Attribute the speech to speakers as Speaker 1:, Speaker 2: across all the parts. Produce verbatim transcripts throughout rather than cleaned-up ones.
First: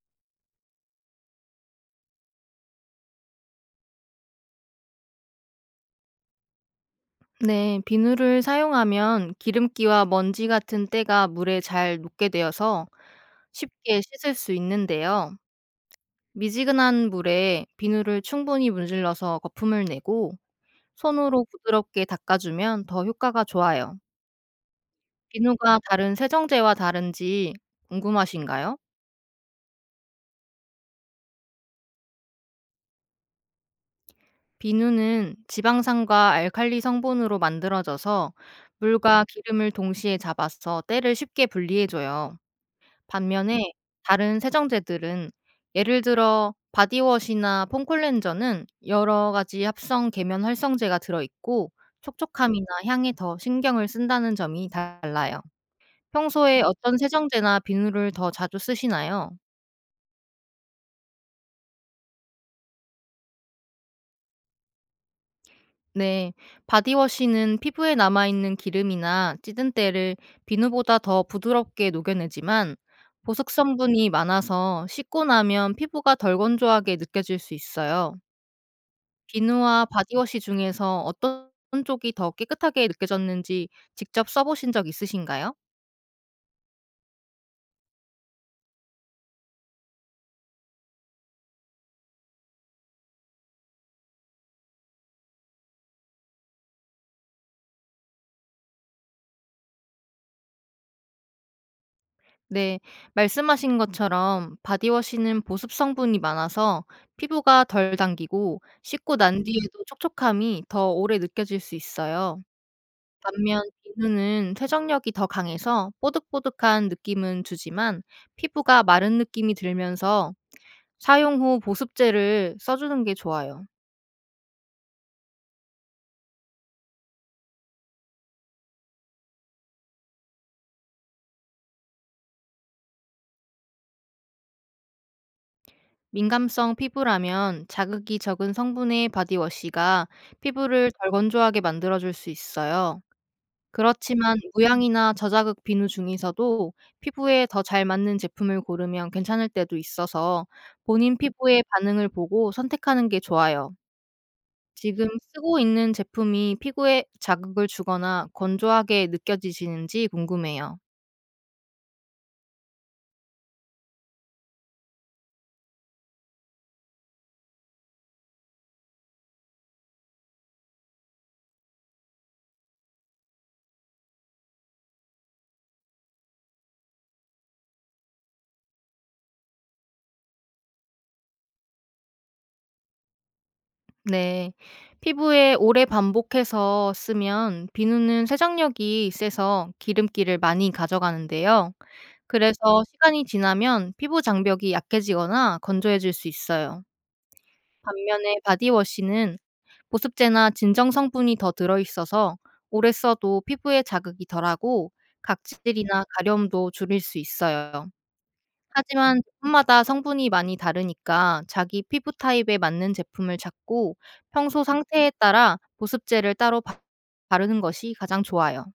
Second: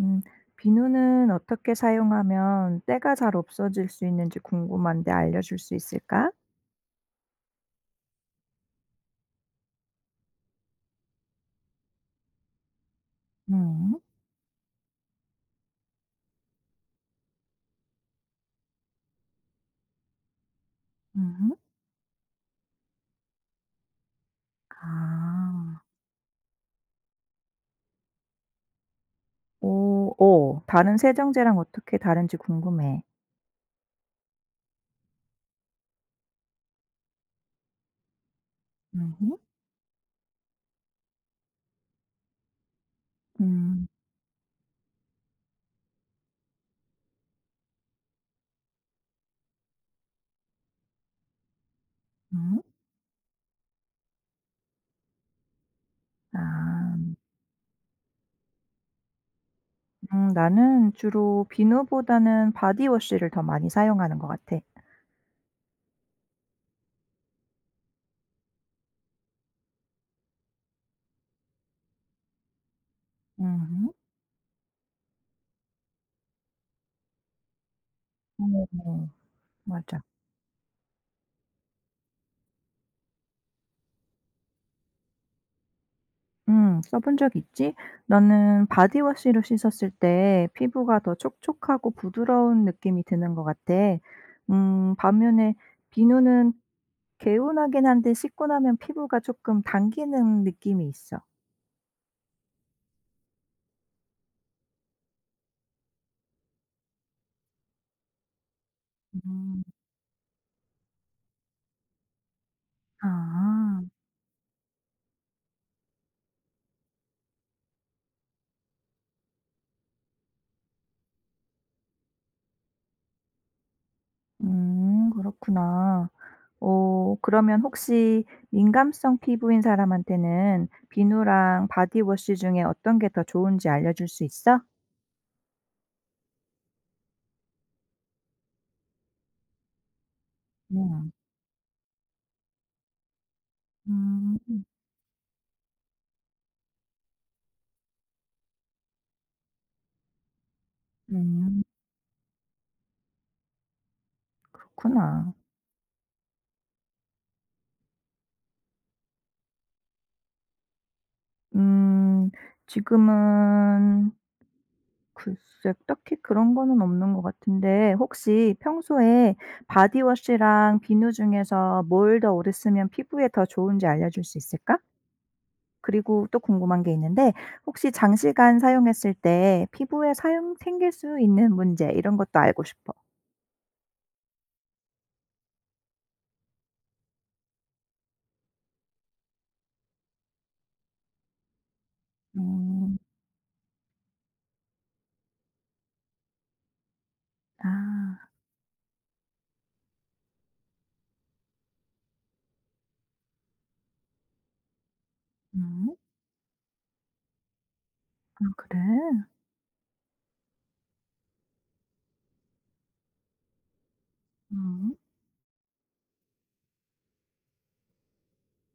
Speaker 1: 음. 비누는 어떻게 사용하면 때가 잘 없어질 수 있는지 궁금한데 알려줄 수 있을까?
Speaker 2: 네, 비누를 사용하면 기름기와 먼지 같은 때가 물에 잘 녹게 되어서
Speaker 1: 음.
Speaker 2: 쉽게 씻을 수 있는데요. 미지근한 물에 비누를 충분히 문질러서 거품을 내고, 손으로
Speaker 1: 음.
Speaker 2: 부드럽게 닦아주면 더 효과가 좋아요.
Speaker 1: 아.
Speaker 2: 비누가 다른 세정제와 다른지 궁금하신가요?
Speaker 1: 오 오, 다른 세정제랑 어떻게 다른지 궁금해.
Speaker 2: 비누는 지방산과 알칼리 성분으로 만들어져서 물과
Speaker 1: 음
Speaker 2: 기름을 동시에 잡아서 때를 쉽게 분리해줘요. 반면에
Speaker 1: 음.
Speaker 2: 다른 세정제들은, 예를 들어 바디워시나 폼클렌저는 여러 가지 합성 계면 활성제가 들어 있고,
Speaker 1: 음.
Speaker 2: 촉촉함이나 향에 더 신경을 쓴다는 점이 달라요. 평소에 어떤
Speaker 1: 아.
Speaker 2: 세정제나 비누를 더 자주 쓰시나요?
Speaker 1: 음 나는 주로 비누보다는 바디워시를 더 많이 사용하는 것 같아.
Speaker 2: 네. 바디워시는 피부에 남아 있는 기름이나 찌든 때를 비누보다 더 부드럽게 녹여내지만, 보습
Speaker 1: 음
Speaker 2: 성분이 많아서 씻고 나면 피부가 덜 건조하게 느껴질 수 있어요.
Speaker 1: 오,
Speaker 2: 비누와
Speaker 1: 맞아.
Speaker 2: 바디워시 중에서 어떤 쪽이 더 깨끗하게 느껴졌는지 직접 써 보신 적 있으신가요?
Speaker 1: 음. 써본 적 있지? 나는 바디워시로 씻었을 때 피부가 더 촉촉하고 부드러운 느낌이 드는 것 같아. 음 반면에 비누는 개운하긴 한데 씻고 나면 피부가 조금 당기는 느낌이 있어.
Speaker 2: 네. 말씀하신 것처럼 바디워시는 보습 성분이 많아서 피부가 덜 당기고, 씻고 난
Speaker 1: 음.
Speaker 2: 뒤에도 촉촉함이 더 오래 느껴질 수 있어요. 반면
Speaker 1: 아.
Speaker 2: 비누는 세정력이 더 강해서 뽀득뽀득한 느낌은 주지만, 피부가 마른 느낌이 들면서 사용 후 보습제를 써 주는 게 좋아요.
Speaker 1: 음. 그렇구나. 오 그러면 혹시 민감성 피부인 사람한테는 비누랑 바디워시 중에 어떤 게 더 좋은지 알려줄 수 있어?
Speaker 2: 민감성 피부라면 자극이 적은 성분의 바디워시가 피부를 덜
Speaker 1: 음.
Speaker 2: 건조하게 만들어줄 수 있어요. 그렇지만
Speaker 1: 음.
Speaker 2: 무향이나 저자극 비누 중에서도 피부에 더 잘 맞는 제품을 고르면 괜찮을 때도 있어서, 본인
Speaker 1: 음.
Speaker 2: 피부의 반응을 보고 선택하는 게 좋아요. 지금
Speaker 1: 그렇구나.
Speaker 2: 쓰고 있는 제품이 피부에 자극을 주거나 건조하게 느껴지시는지 궁금해요.
Speaker 1: 음. 지금은 글쎄 딱히 그런 거는 없는 것 같은데 혹시 평소에 바디 워시랑 비누 중에서 뭘 더 오래 쓰면 피부에 더 좋은지 알려줄 수 있을까? 그리고 또 궁금한 게 있는데 혹시 장시간 사용했을 때 피부에 사용 생길 수 있는 문제 이런 것도 알고 싶어.
Speaker 2: 네. 피부에 오래 반복해서 쓰면 비누는 세정력이 세서 기름기를 많이 가져가는데요. 그래서
Speaker 1: 음.
Speaker 2: 시간이 지나면 피부 장벽이 약해지거나 건조해질 수 있어요.
Speaker 1: 아.
Speaker 2: 반면에 바디워시는 보습제나 진정 성분이 더 들어있어서 오래 써도 피부에 자극이 덜하고,
Speaker 1: 음.
Speaker 2: 각질이나 가려움도 줄일 수 있어요.
Speaker 1: 아
Speaker 2: 하지만
Speaker 1: 그래?
Speaker 2: 제품마다 성분이 많이 다르니까 자기 피부 타입에 맞는 제품을 찾고, 평소
Speaker 1: 음.
Speaker 2: 상태에 따라 보습제를 따로 바- 바르는 것이 가장 좋아요.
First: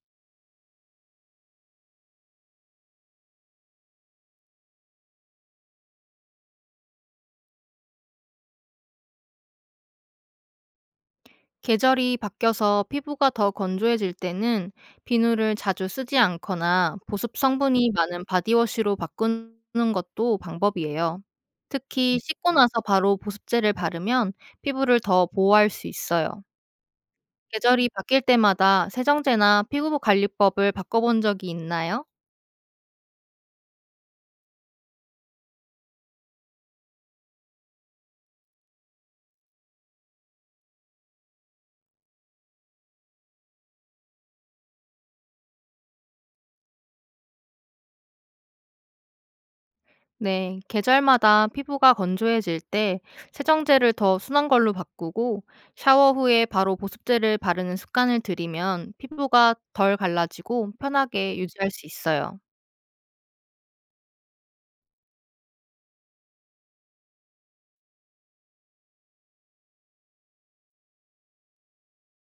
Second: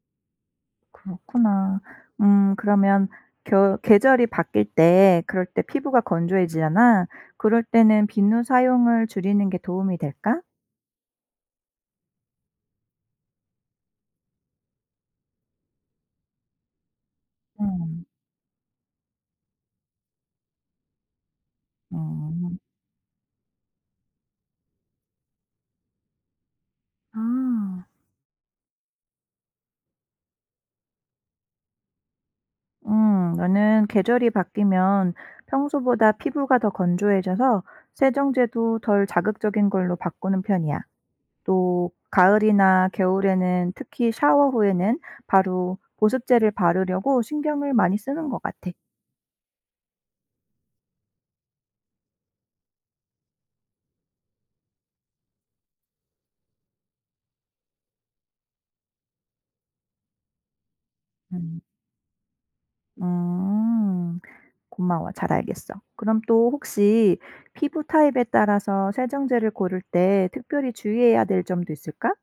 Speaker 1: 그렇구나. 음 그러면 겨 계절이 바뀔 때 그럴 때 피부가 건조해지잖아. 그럴 때는 비누 사용을 줄이는 게 도움이 될까?
Speaker 2: 계절이 바뀌어서 피부가 더 건조해질 때는 비누를 자주 쓰지 않거나 보습 성분이
Speaker 1: 음.
Speaker 2: 많은 바디워시로 바꾸는 것도 방법이에요. 특히 씻고
Speaker 1: 음.
Speaker 2: 나서 바로 보습제를 바르면 피부를 더 보호할 수 있어요.
Speaker 1: 아.
Speaker 2: 계절이 바뀔 때마다 세정제나 피부 관리법을 바꿔본 적이 있나요?
Speaker 1: 음. 나는 계절이 바뀌면 평소보다 피부가 더 건조해져서 세정제도 덜 자극적인 걸로 바꾸는 편이야. 또 가을이나 겨울에는 특히 샤워 후에는 바로 보습제를 바르려고 신경을 많이 쓰는 것 같아.
Speaker 2: 네, 계절마다 피부가 건조해질 때 세정제를 더 순한 걸로 바꾸고, 샤워 후에 바로 보습제를 바르는 습관을 들이면 피부가 덜 갈라지고 편하게
Speaker 1: 음.
Speaker 2: 유지할 수 있어요.
Speaker 1: 음. 고마워. 잘 알겠어. 그럼 또 혹시 피부 타입에 따라서 세정제를 고를 때 특별히 주의해야 될 점도 있을까?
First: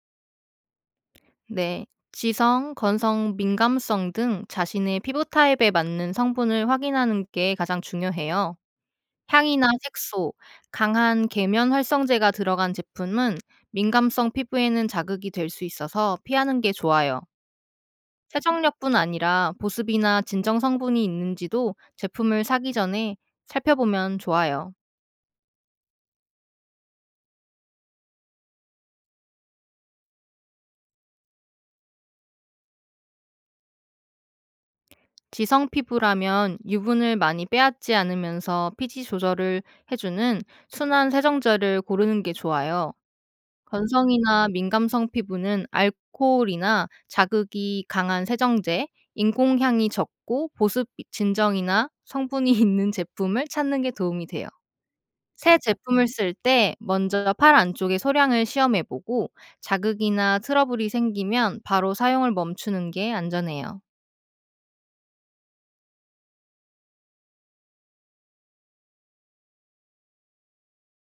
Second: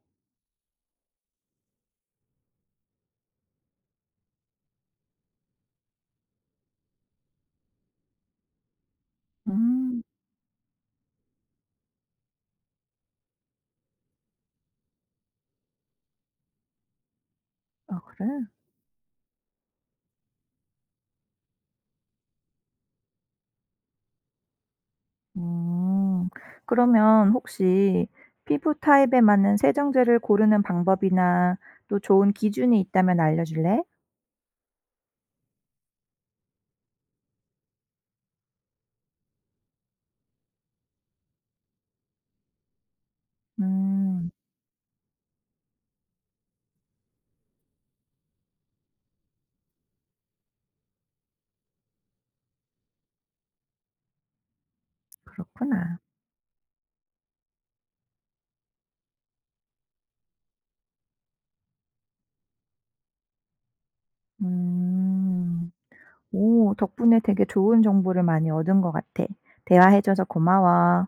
Speaker 2: 네, 지성, 건성, 민감성 등 자신의 피부 타입에 맞는 성분을 확인하는 게 가장 중요해요. 향이나
Speaker 1: 음.
Speaker 2: 색소, 강한 계면 활성제가 들어간 제품은 민감성 피부에는 자극이 될 수 있어서 피하는 게 좋아요.
Speaker 1: 아 그래?
Speaker 2: 세정력뿐 아니라 보습이나 진정 성분이 있는지도 제품을 사기 전에 살펴보면 좋아요.
Speaker 1: 음. 그러면 혹시 피부 타입에 맞는 세정제를 고르는 방법이나 또 좋은 기준이 있다면 알려줄래?
Speaker 2: 지성 피부라면 유분을 많이 빼앗지 않으면서 피지 조절을 해주는 순한 세정제를 고르는 게 좋아요.
Speaker 1: 음.
Speaker 2: 건성이나 민감성 피부는 알코올이나 자극이 강한 세정제, 인공향이 적고 보습 진정이나 성분이 있는 제품을 찾는 게 도움이 돼요. 새
Speaker 1: 그렇구나.
Speaker 2: 제품을 쓸 때 먼저 팔 안쪽의 소량을 시험해 보고, 자극이나 트러블이 생기면 바로 사용을 멈추는 게 안전해요.
Speaker 1: 음. 오 덕분에 되게 좋은 정보를 많이 얻은 것 같아. 대화해 줘서 고마워.